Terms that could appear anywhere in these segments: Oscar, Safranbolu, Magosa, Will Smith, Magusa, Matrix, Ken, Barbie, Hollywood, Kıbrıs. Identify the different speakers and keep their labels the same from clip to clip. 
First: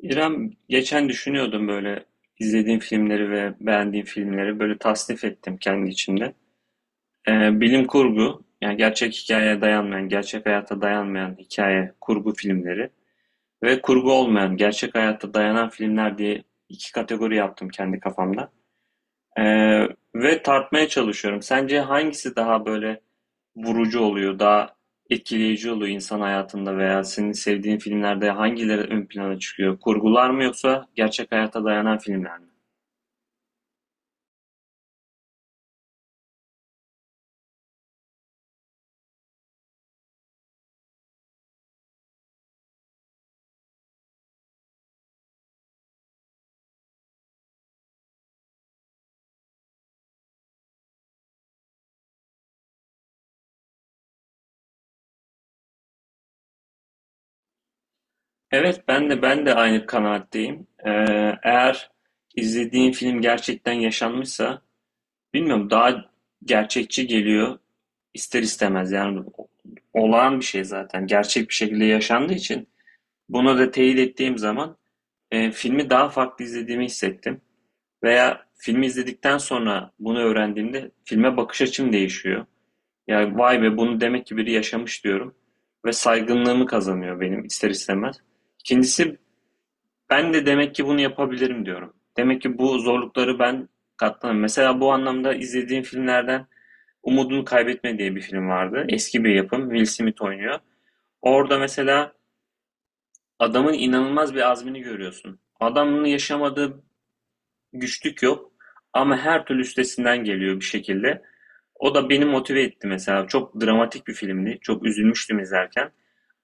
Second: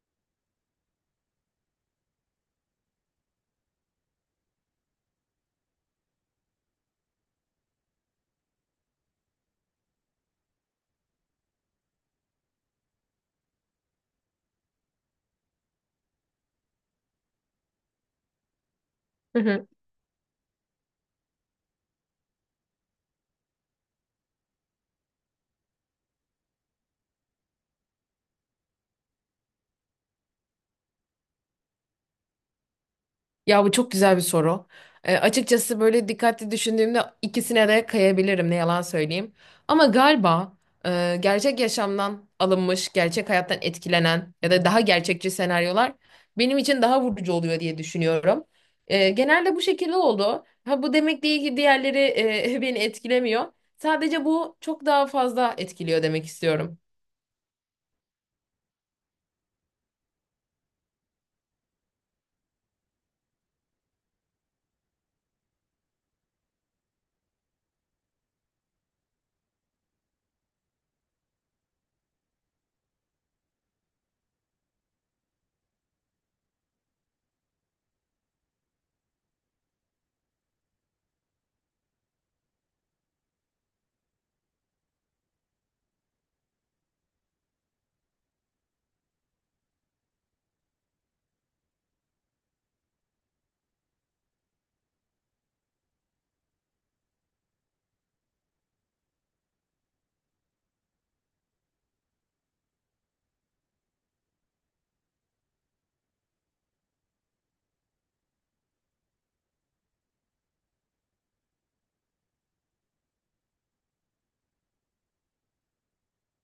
Speaker 1: İrem geçen düşünüyordum böyle izlediğim filmleri ve beğendiğim filmleri böyle tasnif ettim kendi içimde. Bilim kurgu yani gerçek hikayeye dayanmayan, gerçek hayata dayanmayan hikaye kurgu filmleri ve kurgu olmayan, gerçek hayata dayanan filmler diye iki kategori yaptım kendi kafamda.
Speaker 2: Hı hı.
Speaker 1: Ee, Ve tartmaya çalışıyorum. Sence hangisi daha böyle vurucu oluyor, daha etkileyici oluyor insan hayatında veya senin sevdiğin filmlerde hangileri ön plana çıkıyor? Kurgular mı yoksa gerçek hayata dayanan filmler mi?
Speaker 2: Ya bu çok güzel bir soru. Açıkçası böyle dikkatli düşündüğümde ikisine de kayabilirim, ne yalan söyleyeyim. Ama galiba gerçek yaşamdan alınmış, gerçek hayattan etkilenen ya da daha gerçekçi senaryolar benim için daha vurucu oluyor diye düşünüyorum. Genelde bu şekilde oldu. Ha bu demek değil ki diğerleri beni etkilemiyor. Sadece bu çok daha fazla etkiliyor demek istiyorum.
Speaker 1: Evet, ben de aynı kanaatteyim. Eğer izlediğin film gerçekten yaşanmışsa, bilmiyorum daha gerçekçi geliyor ister istemez. Yani olağan bir şey zaten, gerçek bir şekilde yaşandığı için. Bunu da teyit ettiğim zaman. Filmi daha farklı izlediğimi hissettim. Veya filmi izledikten sonra bunu öğrendiğimde filme bakış açım değişiyor. Yani vay be bunu demek ki biri yaşamış diyorum. Ve saygınlığımı kazanıyor benim ister istemez. İkincisi ben de demek ki bunu yapabilirim diyorum. Demek ki bu zorlukları ben katlanırım. Mesela bu anlamda izlediğim filmlerden Umudunu Kaybetme diye bir film vardı. Eski bir yapım. Will Smith oynuyor. Orada mesela adamın inanılmaz bir azmini görüyorsun. Adam bunu yaşamadı, güçlük yok. Ama her türlü üstesinden geliyor bir şekilde. O da beni motive etti mesela. Çok dramatik bir filmdi. Çok üzülmüştüm izlerken.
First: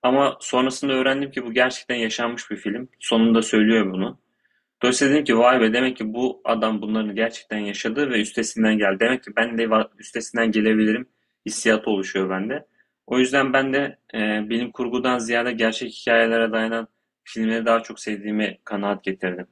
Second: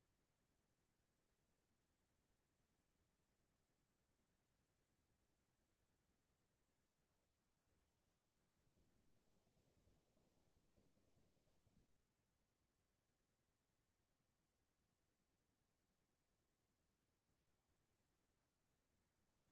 Speaker 1: Ama sonrasında öğrendim ki bu gerçekten yaşanmış bir film. Sonunda söylüyor bunu. Dolayısıyla dedim ki vay be demek ki bu adam bunların gerçekten yaşadı ve üstesinden geldi. Demek ki ben de üstesinden gelebilirim hissiyatı oluşuyor bende. O yüzden ben de bilim kurgudan ziyade gerçek hikayelere dayanan filmleri daha çok sevdiğimi kanaat getirdim.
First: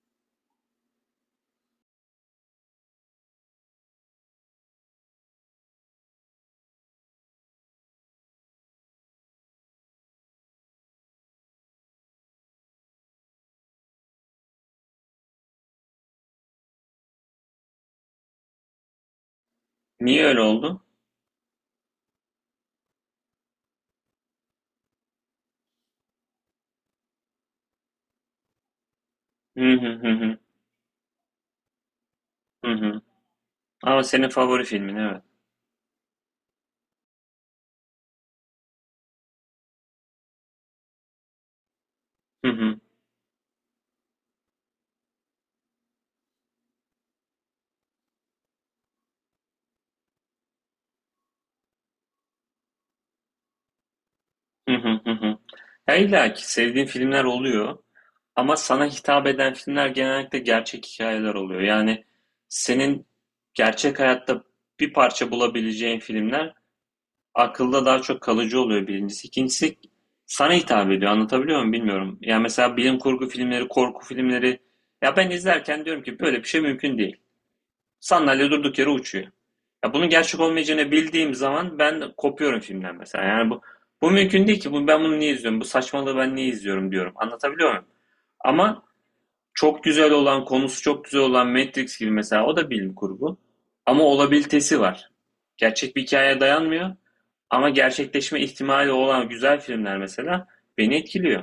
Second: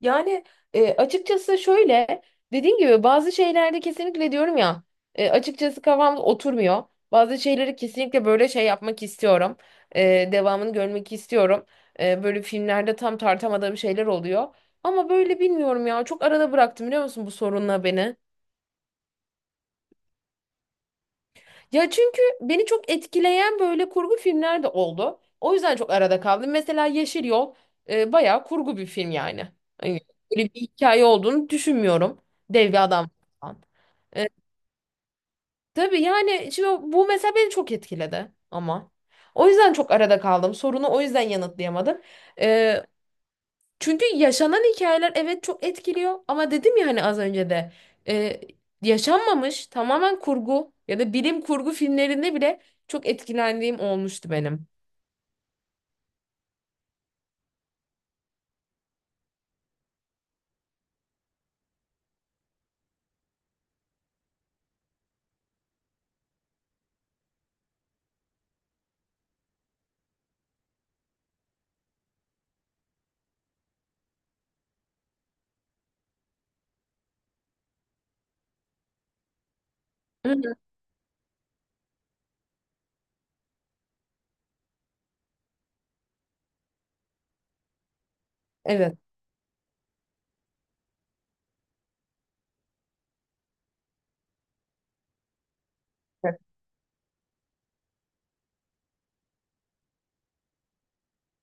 Speaker 2: Yani açıkçası şöyle, dediğim gibi bazı şeylerde kesinlikle diyorum ya, açıkçası kafam oturmuyor. Bazı şeyleri kesinlikle böyle şey yapmak istiyorum. Devamını görmek istiyorum. Böyle filmlerde tam tartamadığım şeyler oluyor. Ama böyle bilmiyorum ya, çok arada bıraktım, biliyor musun, bu sorunla beni.
Speaker 1: Niye öyle oldu?
Speaker 2: Ya çünkü beni çok etkileyen böyle kurgu filmler de oldu. O yüzden çok arada kaldım. Mesela Yeşil Yol bayağı kurgu bir film yani.
Speaker 1: Hı hı
Speaker 2: Hani
Speaker 1: hı hı.
Speaker 2: böyle bir hikaye olduğunu düşünmüyorum. Dev
Speaker 1: Hı
Speaker 2: bir
Speaker 1: hı.
Speaker 2: adam falan.
Speaker 1: Ama senin
Speaker 2: E,
Speaker 1: favori filmin evet.
Speaker 2: tabii yani şimdi bu mesela beni çok etkiledi ama. O yüzden çok arada kaldım. Sorunu o yüzden yanıtlayamadım.
Speaker 1: Hı hı.
Speaker 2: E, Çünkü yaşanan hikayeler evet çok etkiliyor ama dedim ya hani az önce de e, yaşanmamış tamamen kurgu ya da bilim kurgu filmlerinde bile çok etkilendiğim olmuştu benim.
Speaker 1: Hı hı hı hı. Ya illa ki sevdiğin filmler oluyor ama sana hitap eden filmler genellikle gerçek hikayeler oluyor. Yani senin gerçek hayatta bir parça bulabileceğin filmler akılda daha çok kalıcı oluyor birincisi. İkincisi sana hitap ediyor. Anlatabiliyor muyum bilmiyorum. Yani mesela bilim kurgu filmleri, korku filmleri ya ben izlerken diyorum ki böyle bir şey mümkün değil. Sandalye durduk yere uçuyor. Ya bunun
Speaker 2: Hı
Speaker 1: gerçek
Speaker 2: hı.
Speaker 1: olmayacağını bildiğim zaman ben kopuyorum filmden mesela. Yani bu mümkün değil ki. Bu, ben bunu niye izliyorum? Bu saçmalığı ben niye izliyorum diyorum. Anlatabiliyor muyum? Ama
Speaker 2: Evet.
Speaker 1: çok güzel olan, konusu çok güzel olan Matrix gibi mesela o da bilim kurgu. Ama olabilitesi var. Gerçek bir
Speaker 2: Evet.
Speaker 1: hikayeye dayanmıyor. Ama gerçekleşme ihtimali olan güzel filmler mesela beni etkiliyor.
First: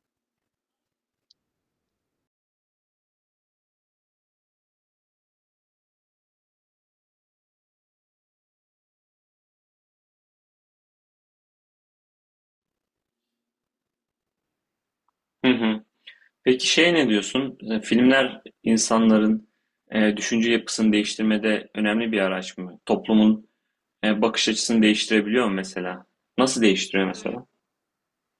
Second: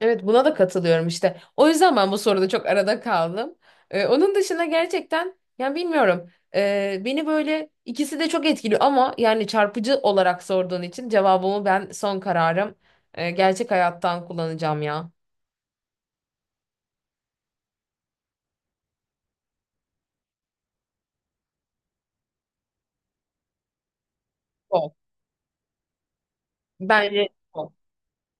Speaker 2: Evet, buna da katılıyorum işte. O yüzden ben bu soruda çok arada kaldım. Onun dışında gerçekten yani bilmiyorum. Beni böyle ikisi de çok etkiliyor ama yani çarpıcı olarak sorduğun için cevabımı, ben son kararım gerçek hayattan kullanacağım ya.
Speaker 1: Hı hı. Peki şey ne diyorsun? E, filmler insanların düşünce yapısını değiştirmede önemli bir araç mı? Toplumun bakış açısını
Speaker 2: Sol.
Speaker 1: değiştirebiliyor mu mesela? Nasıl değiştiriyor
Speaker 2: Bence
Speaker 1: mesela?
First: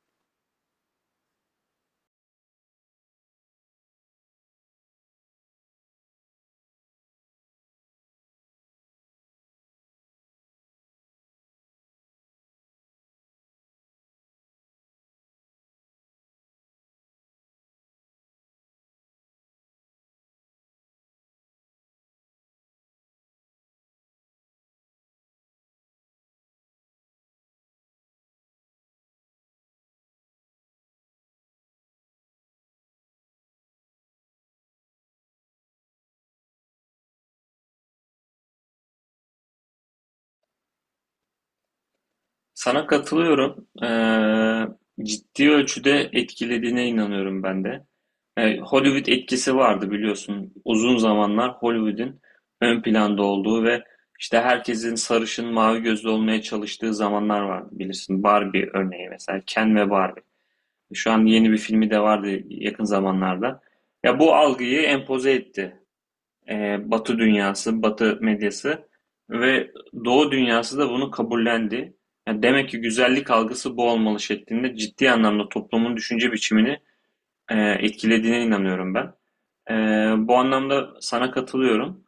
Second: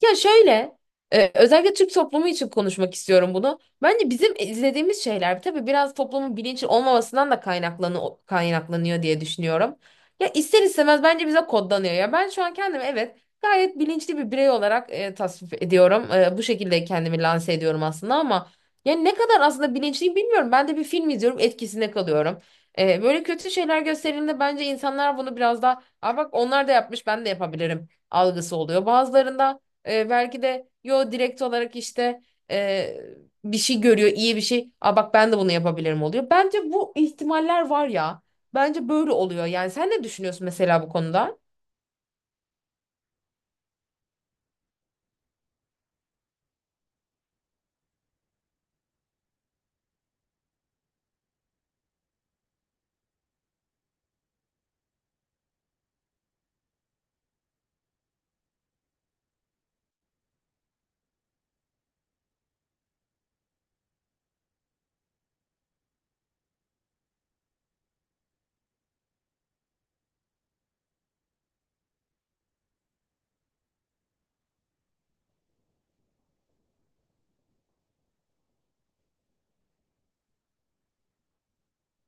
Speaker 2: ya şöyle, özellikle Türk toplumu için konuşmak istiyorum bunu. Bence bizim izlediğimiz şeyler tabii biraz toplumun bilinçli olmamasından da kaynaklanıyor diye düşünüyorum. Ya ister istemez bence bize kodlanıyor. Ya ben şu an kendimi, evet, gayet bilinçli bir birey olarak tasvip ediyorum. Bu şekilde kendimi lanse ediyorum aslında ama yani ne kadar aslında bilinçliyim bilmiyorum. Ben de bir film izliyorum, etkisinde kalıyorum. Böyle kötü şeyler gösterildiğinde bence insanlar bunu biraz daha, aa, bak onlar da yapmış ben de yapabilirim algısı oluyor. Bazılarında belki de yo, direkt olarak işte e, bir şey görüyor, iyi bir şey. Aa bak ben de bunu yapabilirim oluyor. Bence bu ihtimaller var ya. Bence böyle oluyor. Yani sen ne düşünüyorsun mesela bu konuda?
Speaker 1: Sana katılıyorum. E, ciddi ölçüde etkilediğine inanıyorum ben de. E, Hollywood etkisi vardı biliyorsun. Uzun zamanlar Hollywood'in ön planda olduğu ve işte herkesin sarışın, mavi gözlü olmaya çalıştığı zamanlar vardı bilirsin. Barbie örneği mesela. Ken ve Barbie. Şu an yeni bir filmi de vardı yakın zamanlarda. Ya bu algıyı empoze etti. Batı dünyası, Batı medyası ve Doğu dünyası da bunu kabullendi. Yani demek ki güzellik algısı bu olmalı şeklinde ciddi anlamda toplumun düşünce biçimini etkilediğine inanıyorum ben. Ee, Bu anlamda sana katılıyorum.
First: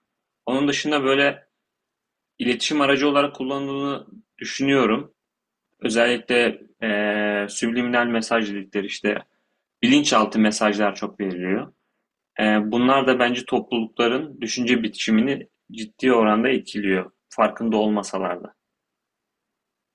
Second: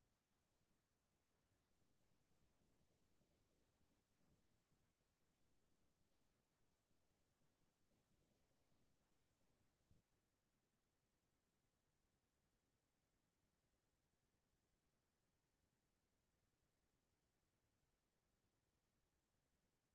Speaker 1: Onun dışında böyle iletişim aracı olarak kullanıldığını düşünüyorum. Özellikle subliminal mesaj dedikleri işte bilinçaltı mesajlar çok veriliyor. Bunlar da bence toplulukların düşünce biçimini ciddi oranda etkiliyor, farkında olmasalar da.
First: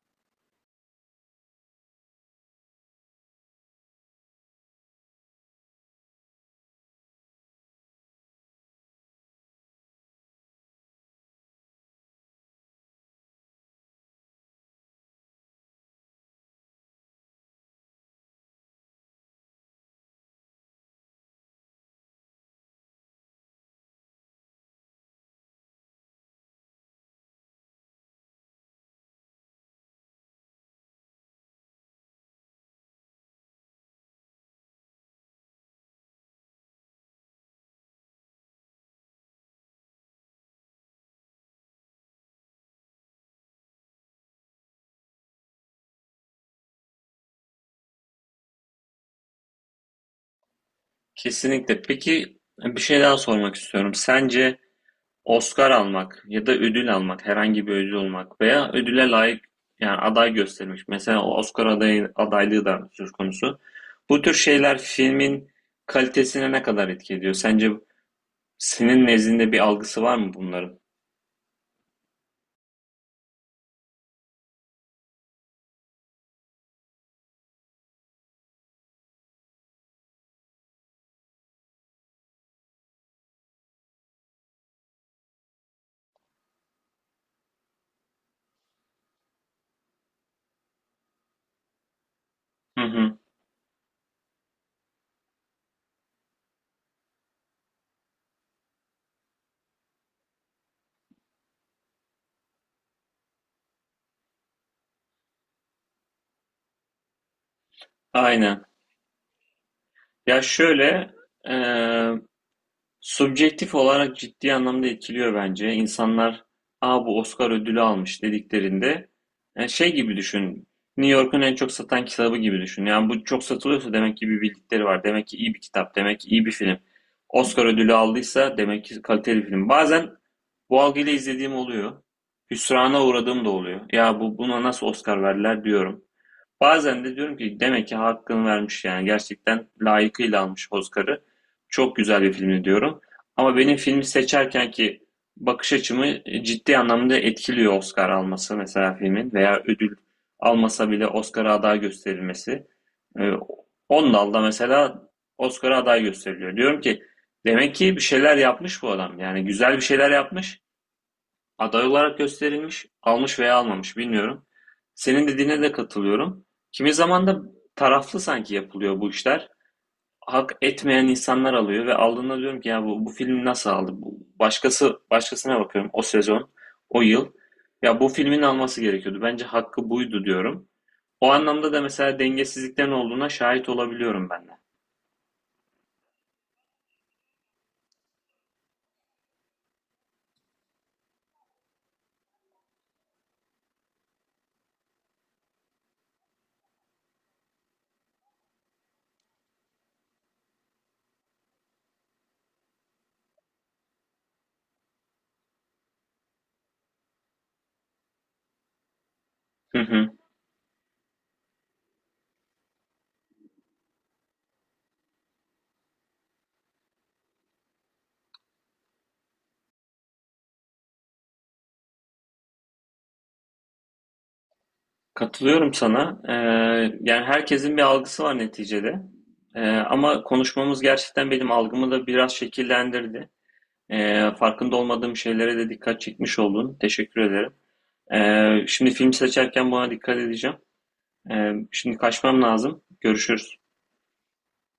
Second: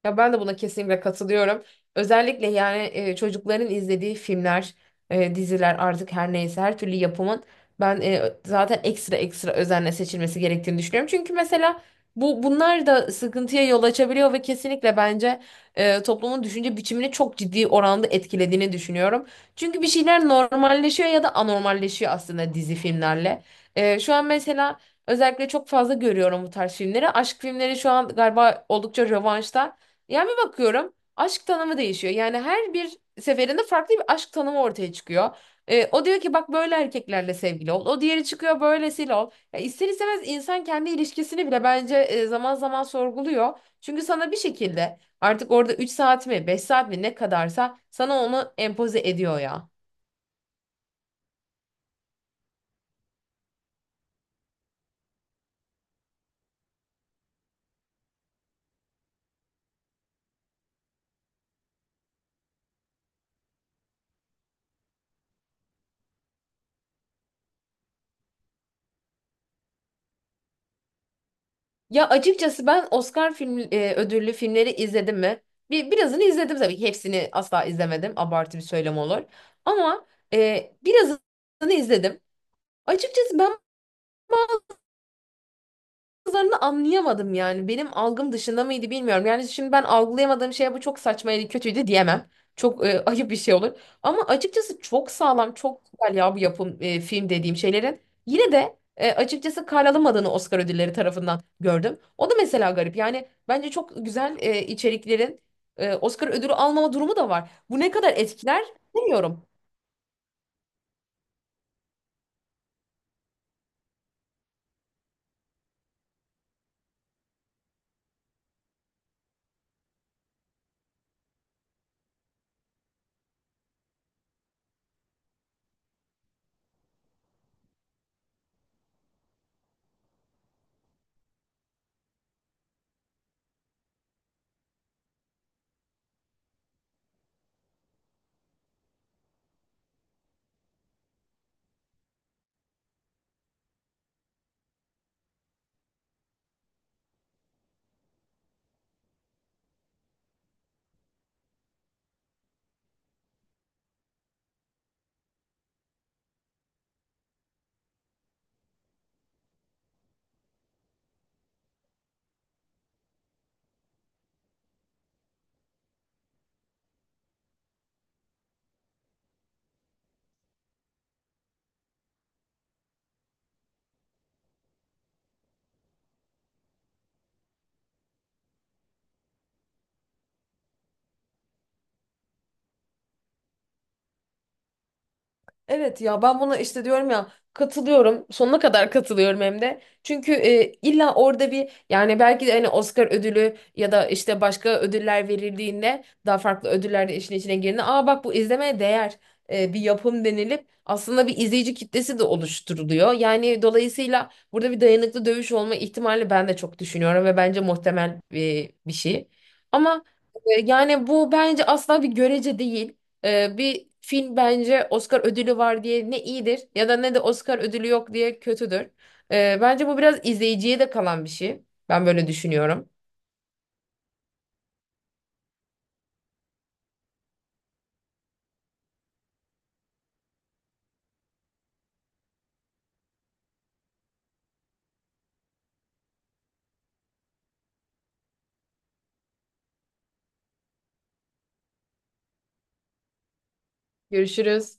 Speaker 2: Ya ben de buna kesinlikle katılıyorum. Özellikle yani çocukların izlediği filmler, diziler artık her neyse, her türlü yapımın ben zaten ekstra ekstra özenle seçilmesi gerektiğini düşünüyorum. Çünkü mesela bu bunlar da sıkıntıya yol açabiliyor ve kesinlikle bence toplumun düşünce biçimini çok ciddi oranda etkilediğini düşünüyorum. Çünkü bir şeyler normalleşiyor ya da anormalleşiyor aslında dizi filmlerle. Şu an mesela özellikle çok fazla görüyorum bu tarz filmleri. Aşk filmleri şu an galiba oldukça revaçta. Yani bir bakıyorum aşk tanımı değişiyor. Yani her bir seferinde farklı bir aşk tanımı ortaya çıkıyor. O diyor ki bak böyle erkeklerle sevgili ol. O diğeri çıkıyor böylesiyle ol. Ya ister istemez insan kendi ilişkisini bile bence zaman zaman sorguluyor. Çünkü sana bir şekilde artık orada üç saat mi beş saat mi ne kadarsa sana onu empoze ediyor ya.
Speaker 1: Kesinlikle. Peki bir şey daha sormak istiyorum. Sence Oscar almak ya da ödül almak, herhangi bir ödül olmak veya ödüle layık yani aday gösterilmiş. Mesela o Oscar adayı, adaylığı da söz konusu. Bu tür şeyler filmin kalitesine ne kadar etki ediyor? Sence senin nezdinde bir algısı var mı bunların?
Speaker 2: Ya açıkçası ben Oscar film ödüllü filmleri izledim mi? Birazını izledim tabii ki. Hepsini asla izlemedim. Abartı bir söylem olur. Ama birazını izledim. Açıkçası ben kızlarını anlayamadım yani. Benim algım dışında mıydı bilmiyorum. Yani şimdi ben algılayamadığım şeye bu çok saçmaydı, kötüydü diyemem.
Speaker 1: Hı
Speaker 2: Çok
Speaker 1: hı.
Speaker 2: ayıp bir şey olur. Ama açıkçası çok sağlam, çok güzel ya bu yapım film dediğim şeylerin. Yine de açıkçası karalamadığını Oscar ödülleri tarafından gördüm. O da mesela garip. Yani bence çok güzel içeriklerin Oscar ödülü almama durumu da var. Bu ne kadar etkiler
Speaker 1: Aynen.
Speaker 2: bilmiyorum.
Speaker 1: Ya şöyle, eee, subjektif olarak ciddi anlamda etkiliyor bence. İnsanlar, aa bu Oscar ödülü almış dediklerinde, yani şey gibi düşün, New York'un en çok satan kitabı gibi düşün. Yani bu çok satılıyorsa demek ki bir bildikleri var, demek ki iyi bir kitap, demek ki iyi bir film. Oscar ödülü aldıysa demek ki kaliteli film. Bazen bu algıyla izlediğim oluyor. Hüsrana uğradığım da oluyor. Ya bu buna nasıl Oscar verdiler diyorum. Bazen de diyorum ki demek ki hakkını vermiş yani gerçekten layıkıyla almış Oscar'ı. Çok güzel bir filmdi diyorum. Ama benim filmi seçerken ki bakış açımı ciddi anlamda etkiliyor Oscar alması mesela filmin veya ödül almasa bile Oscar'a aday gösterilmesi. Ee, 10 dalda mesela Oscar'a aday gösteriliyor. Diyorum ki demek ki bir şeyler yapmış bu adam. Yani güzel bir şeyler yapmış. Aday olarak gösterilmiş, almış veya almamış bilmiyorum. Senin dediğine de katılıyorum. Kimi zaman da taraflı sanki yapılıyor bu işler. Hak etmeyen insanlar alıyor ve aldığında diyorum ki ya bu film nasıl aldı? Bu, başkası başkasına bakıyorum o sezon, o yıl. Ya bu filmin alması gerekiyordu. Bence hakkı buydu diyorum. O anlamda da mesela dengesizliklerin olduğuna şahit olabiliyorum ben de.
Speaker 2: Evet ya ben buna işte diyorum ya, katılıyorum, sonuna kadar katılıyorum hem de, çünkü illa orada bir, yani belki de hani Oscar ödülü ya da işte başka ödüller verildiğinde, daha farklı ödüller de işin içine girdiğinde, aa bak bu izlemeye değer bir yapım denilip aslında bir izleyici kitlesi de oluşturuluyor, yani dolayısıyla burada bir dayanıklı dövüş olma ihtimali ben de çok düşünüyorum ve bence muhtemel bir şey
Speaker 1: Hı
Speaker 2: ama
Speaker 1: hı.
Speaker 2: yani bu bence asla bir görece değil. Bir film bence Oscar ödülü var diye ne iyidir ya da ne de Oscar ödülü yok diye kötüdür. Bence bu biraz izleyiciye de kalan bir şey. Ben böyle düşünüyorum.
Speaker 1: Katılıyorum sana. Yani herkesin bir algısı var neticede. Ama konuşmamız gerçekten benim algımı da biraz şekillendirdi. Farkında olmadığım şeylere de dikkat çekmiş oldun. Teşekkür ederim. Şimdi film seçerken buna dikkat edeceğim. Şimdi kaçmam lazım. Görüşürüz.
Speaker 2: Görüşürüz.